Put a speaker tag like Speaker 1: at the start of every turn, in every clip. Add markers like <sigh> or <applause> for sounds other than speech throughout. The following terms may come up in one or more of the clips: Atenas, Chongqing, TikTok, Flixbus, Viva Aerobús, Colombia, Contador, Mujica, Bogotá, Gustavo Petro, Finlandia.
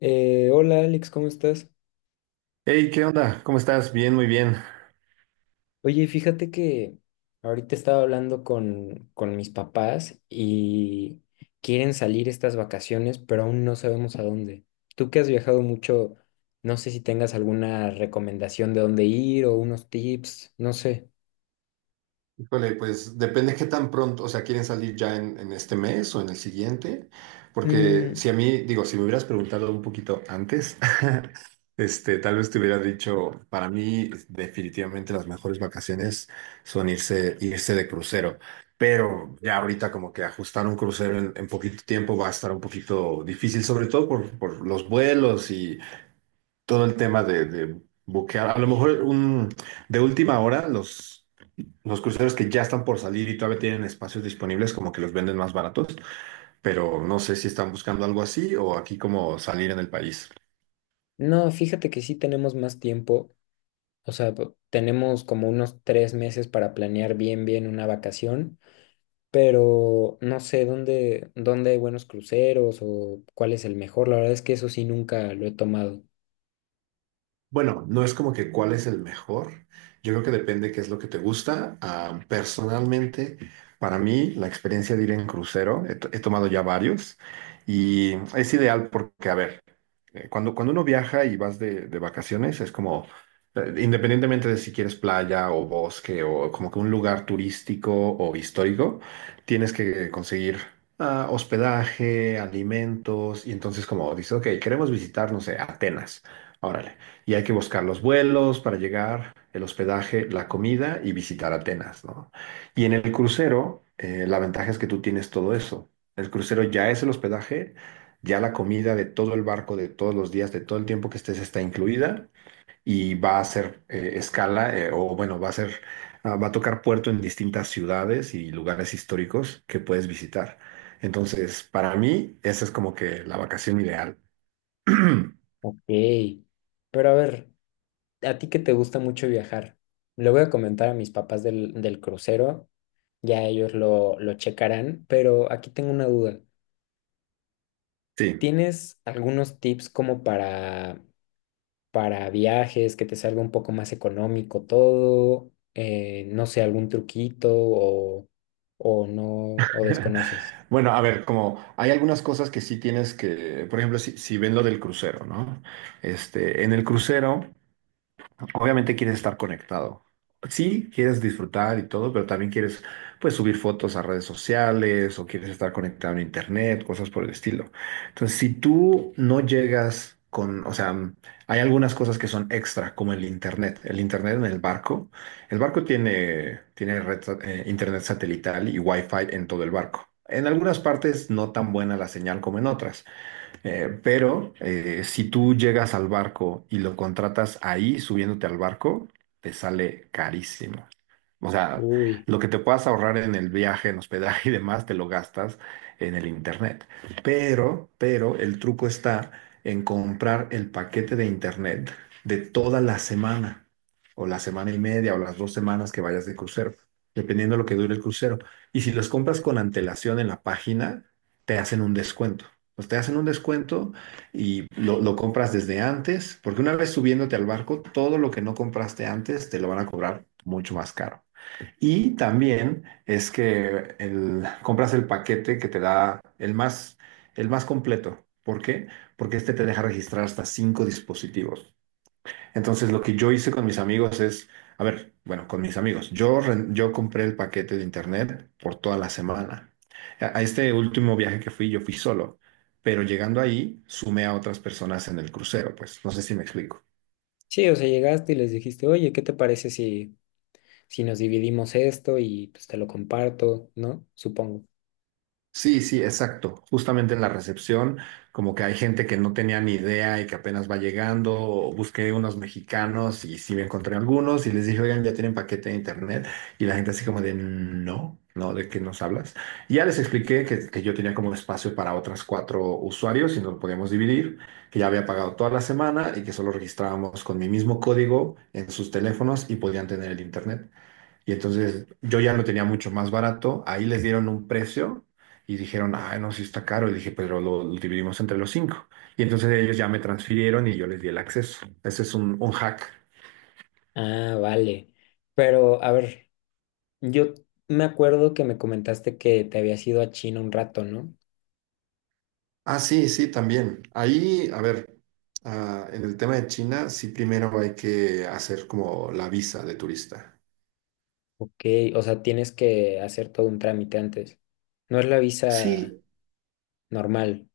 Speaker 1: Hola Alex, ¿cómo estás?
Speaker 2: Hey, ¿qué onda? ¿Cómo estás? Bien, muy bien.
Speaker 1: Oye, fíjate que ahorita estaba hablando con mis papás y quieren salir estas vacaciones, pero aún no sabemos a dónde. Tú que has viajado mucho, no sé si tengas alguna recomendación de dónde ir o unos tips, no sé.
Speaker 2: Híjole, pues depende qué tan pronto, o sea, quieren salir ya en este mes o en el siguiente, porque
Speaker 1: Mm,
Speaker 2: si a mí, digo, si me hubieras preguntado un poquito antes, <laughs> tal vez te hubiera dicho, para mí definitivamente las mejores vacaciones son irse de crucero, pero ya ahorita como que ajustar un crucero en poquito tiempo va a estar un poquito difícil, sobre todo por los vuelos y todo el tema de buquear, a lo mejor de última hora. Los cruceros que ya están por salir y todavía tienen espacios disponibles, como que los venden más baratos, pero no sé si están buscando algo así o aquí como salir en el país.
Speaker 1: no, fíjate que sí tenemos más tiempo, o sea, tenemos como unos 3 meses para planear bien una vacación. Pero no sé dónde hay buenos cruceros o cuál es el mejor. La verdad es que eso sí nunca lo he tomado.
Speaker 2: Bueno, no es como que cuál es el mejor. Yo creo que depende qué es lo que te gusta. Ah, personalmente, para mí, la experiencia de ir en crucero, he tomado ya varios y es ideal porque, a ver, cuando uno viaja y vas de vacaciones, es como, independientemente de si quieres playa o bosque o como que un lugar turístico o histórico, tienes que conseguir hospedaje, alimentos, y entonces como dices, ok, queremos visitar, no sé, Atenas, órale, y hay que buscar los vuelos para llegar, el hospedaje, la comida y visitar Atenas, ¿no? Y en el crucero, la ventaja es que tú tienes todo eso. El crucero ya es el hospedaje, ya la comida de todo el barco, de todos los días, de todo el tiempo que estés, está incluida y va a ser escala, o bueno, va a ser, ah, va a tocar puerto en distintas ciudades y lugares históricos que puedes visitar. Entonces, para mí, esa es como que la vacación ideal. <clears throat>
Speaker 1: Ok, pero a ver, a ti que te gusta mucho viajar, le voy a comentar a mis papás del crucero, ya ellos lo checarán, pero aquí tengo una duda.
Speaker 2: Sí.
Speaker 1: ¿Tienes algunos tips como para viajes, que te salga un poco más económico todo? No sé, algún truquito o no, o desconoces.
Speaker 2: <laughs> Bueno, a ver, como hay algunas cosas que sí tienes que, por ejemplo, si ven lo del crucero, ¿no? En el crucero obviamente quieres estar conectado. Sí, quieres disfrutar y todo, pero también quieres, pues, subir fotos a redes sociales o quieres estar conectado en internet, cosas por el estilo. Entonces, si tú no llegas con, o sea, hay algunas cosas que son extra, como el internet. El internet en el barco. El barco tiene internet satelital y wifi en todo el barco. En algunas partes no tan buena la señal como en otras. Pero si tú llegas al barco y lo contratas ahí subiéndote al barco, te sale carísimo. O sea,
Speaker 1: Uy.
Speaker 2: lo que te puedas ahorrar en el viaje, en hospedaje, <laughs> y demás, te lo gastas en el internet. Pero el truco está en comprar el paquete de internet de toda la semana, o la semana y media, o las 2 semanas que vayas de crucero, dependiendo de lo que dure el crucero. Y si los compras con antelación en la página, te hacen un descuento. Pues te hacen un descuento y lo compras desde antes, porque una vez subiéndote al barco, todo lo que no compraste antes te lo van a cobrar mucho más caro. Y también es que compras el paquete que te da el más completo. ¿Por qué? Porque este te deja registrar hasta 5 dispositivos. Entonces, lo que yo hice con mis amigos es, a ver, bueno, con mis amigos, yo, yo compré el paquete de internet por toda la semana. A este último viaje que fui, yo fui solo, pero llegando ahí, sumé a otras personas en el crucero, pues no sé si me explico.
Speaker 1: Sí, o sea, llegaste y les dijiste, oye, ¿qué te parece si, si nos dividimos esto y pues te lo comparto, ¿no? Supongo.
Speaker 2: Sí, sí, exacto. Justamente en la recepción, como que hay gente que no tenía ni idea y que apenas va llegando, o busqué unos mexicanos y sí me encontré algunos y les dije, oigan, ya tienen paquete de internet. Y la gente así como de, no, no, ¿de qué nos hablas? Y ya les expliqué que yo tenía como espacio para otras 4 usuarios y nos podíamos dividir, que ya había pagado toda la semana y que solo registrábamos con mi mismo código en sus teléfonos y podían tener el internet. Y entonces yo ya lo tenía mucho más barato. Ahí les dieron un precio y dijeron, ah, no, sí está caro. Y dije, pero lo dividimos entre los cinco. Y entonces ellos ya me transfirieron y yo les di el acceso. Ese es un hack.
Speaker 1: Ah, vale. Pero, a ver, yo me acuerdo que me comentaste que te habías ido a China un rato, ¿no?
Speaker 2: Ah, sí, sí, también. Ahí, a ver, ah, en el tema de China, sí, primero hay que hacer como la visa de turista.
Speaker 1: Ok, o sea, tienes que hacer todo un trámite antes. No es la visa
Speaker 2: Sí,
Speaker 1: normal.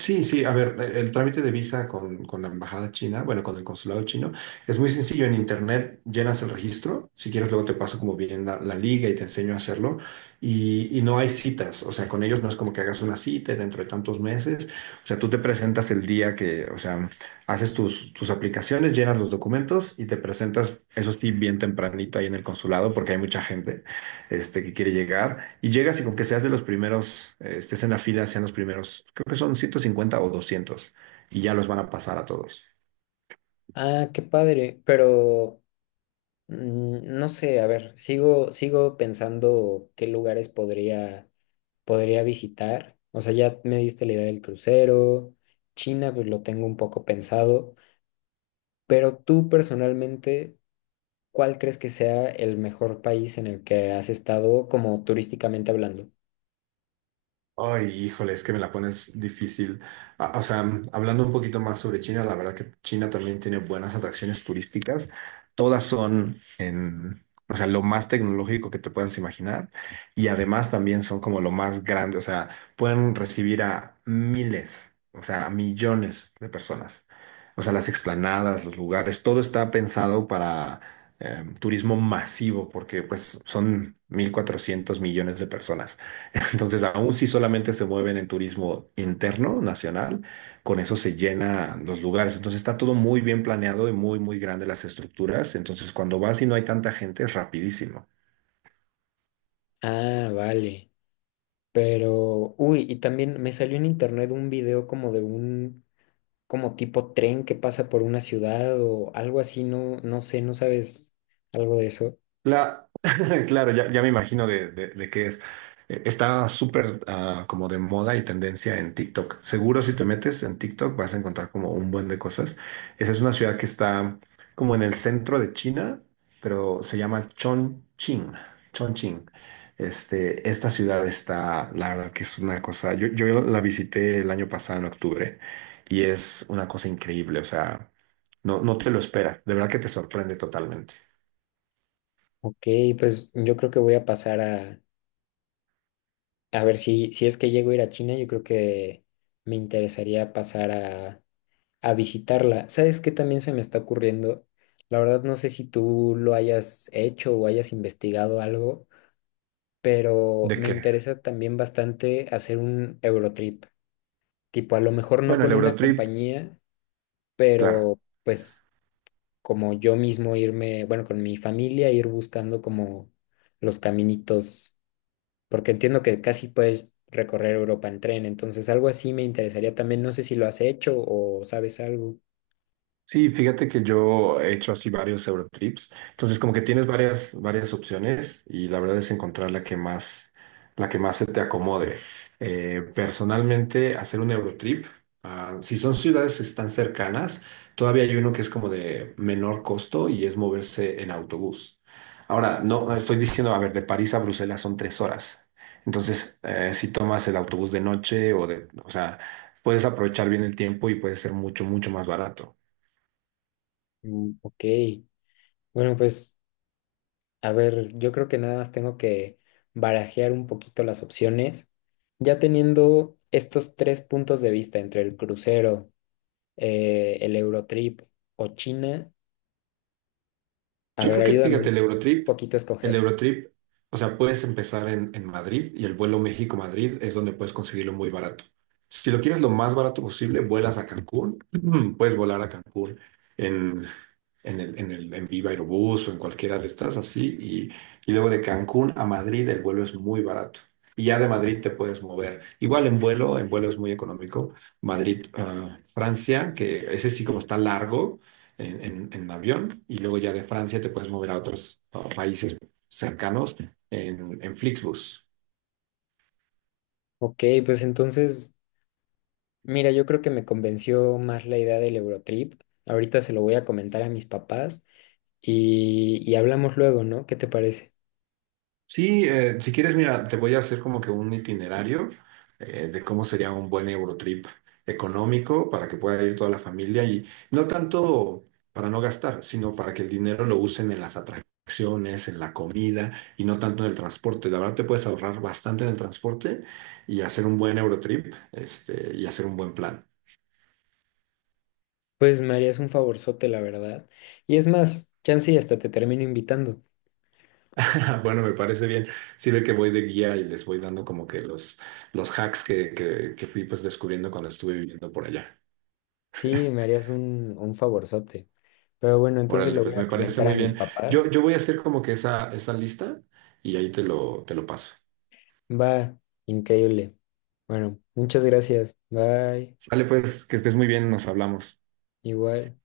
Speaker 2: sí, sí, a ver, el trámite de visa con la embajada china, bueno, con el consulado chino, es muy sencillo. En internet llenas el registro, si quieres luego te paso como bien la liga y te enseño a hacerlo. Y no hay citas, o sea, con ellos no es como que hagas una cita dentro de tantos meses. O sea, tú te presentas el día que, o sea, haces tus, aplicaciones, llenas los documentos y te presentas, eso sí, bien tempranito ahí en el consulado porque hay mucha gente que quiere llegar, y llegas y con que seas de los primeros, estés en la fila, sean los primeros, creo que son 150 o 200 y ya los van a pasar a todos.
Speaker 1: Ah, qué padre, pero mm, no sé, a ver, sigo pensando qué lugares podría visitar. O sea, ya me diste la idea del crucero. China, pues lo tengo un poco pensado, pero tú personalmente, ¿cuál crees que sea el mejor país en el que has estado como turísticamente hablando?
Speaker 2: Ay, híjole, es que me la pones difícil. Ah, o sea, hablando un poquito más sobre China, la verdad que China también tiene buenas atracciones turísticas. Todas son en, o sea, lo más tecnológico que te puedas imaginar. Y además también son como lo más grande. O sea, pueden recibir a miles, o sea, a millones de personas. O sea, las explanadas, los lugares, todo está pensado para turismo masivo, porque pues son 1.400 millones de personas. Entonces, aún si solamente se mueven en turismo interno, nacional, con eso se llenan los lugares. Entonces, está todo muy bien planeado y muy, muy grande las estructuras. Entonces, cuando vas y no hay tanta gente, es rapidísimo.
Speaker 1: Ah, vale. Pero, uy, y también me salió en internet un video como de un, como tipo tren que pasa por una ciudad o algo así, no, no sé, no sabes algo de eso.
Speaker 2: La- <laughs> claro, ya me imagino de qué es. Está súper, como de moda y tendencia en TikTok. Seguro si te metes en TikTok vas a encontrar como un buen de cosas. Esa es una ciudad que está como en el centro de China, pero se llama Chongqing. Chongqing. Esta ciudad está, la verdad que es una cosa, yo la visité el año pasado en octubre y es una cosa increíble, o sea, no, no te lo esperas, de verdad que te sorprende totalmente.
Speaker 1: Ok, pues yo creo que voy a pasar a ver, si, si es que llego a ir a China, yo creo que me interesaría pasar a visitarla. ¿Sabes qué también se me está ocurriendo? La verdad no sé si tú lo hayas hecho o hayas investigado algo, pero
Speaker 2: ¿De
Speaker 1: me
Speaker 2: qué?
Speaker 1: interesa también bastante hacer un Eurotrip. Tipo, a lo mejor no
Speaker 2: Bueno,
Speaker 1: con
Speaker 2: el
Speaker 1: una
Speaker 2: Eurotrip,
Speaker 1: compañía,
Speaker 2: claro.
Speaker 1: pero pues como yo mismo irme, bueno, con mi familia, ir buscando como los caminitos, porque entiendo que casi puedes recorrer Europa en tren, entonces algo así me interesaría también, no sé si lo has hecho o sabes algo.
Speaker 2: Sí, fíjate que yo he hecho así varios Eurotrips. Entonces, como que tienes varias, varias opciones y la verdad es encontrar la que más se te acomode. Personalmente, hacer un Eurotrip, si son ciudades tan cercanas, todavía hay uno que es como de menor costo y es moverse en autobús. Ahora, no, no estoy diciendo, a ver, de París a Bruselas son 3 horas. Entonces, si tomas el autobús de noche o de, o sea, puedes aprovechar bien el tiempo y puede ser mucho, mucho más barato.
Speaker 1: Mm, ok, bueno, pues a ver, yo creo que nada más tengo que barajear un poquito las opciones, ya teniendo estos 3 puntos de vista entre el crucero, el Eurotrip o China, a
Speaker 2: Yo
Speaker 1: ver,
Speaker 2: creo que,
Speaker 1: ayúdame
Speaker 2: fíjate, el
Speaker 1: un
Speaker 2: Eurotrip,
Speaker 1: poquito a
Speaker 2: el
Speaker 1: escoger.
Speaker 2: Eurotrip, o sea, puedes empezar en Madrid y el vuelo México-Madrid es donde puedes conseguirlo muy barato. Si lo quieres lo más barato posible, vuelas a Cancún, <clears throat> puedes volar a Cancún en en Viva Aerobús o en cualquiera de estas así. Y luego de Cancún a Madrid el vuelo es muy barato. Y ya de Madrid te puedes mover. Igual en vuelo es muy económico. Madrid, Francia, que ese sí como está largo en avión. Y luego ya de Francia te puedes mover a otros países cercanos en Flixbus.
Speaker 1: Ok, pues entonces... Mira, yo creo que me convenció más la idea del Eurotrip. Ahorita se lo voy a comentar a mis papás y hablamos luego, ¿no? ¿Qué te parece?
Speaker 2: Sí, si quieres, mira, te voy a hacer como que un itinerario, de cómo sería un buen Eurotrip económico para que pueda ir toda la familia y no tanto para no gastar, sino para que el dinero lo usen en las atracciones, en la comida y no tanto en el transporte. La verdad te puedes ahorrar bastante en el transporte y hacer un buen Eurotrip, y hacer un buen plan.
Speaker 1: Pues me harías un favorzote, la verdad. Y es más, chance y hasta te termino invitando.
Speaker 2: <laughs> Bueno, me parece bien. Sirve que voy de guía y les voy dando como que los hacks que fui pues descubriendo cuando estuve viviendo por allá.
Speaker 1: Sí, me harías un favorzote. Pero bueno, entonces
Speaker 2: Órale,
Speaker 1: lo voy
Speaker 2: pues
Speaker 1: a
Speaker 2: me parece
Speaker 1: comentar a
Speaker 2: muy
Speaker 1: mis
Speaker 2: bien. Yo,
Speaker 1: papás.
Speaker 2: yo voy a hacer como que esa lista y ahí te lo paso.
Speaker 1: Va, increíble. Bueno, muchas gracias. Bye.
Speaker 2: Sale pues, que estés muy bien, nos hablamos.
Speaker 1: Igual.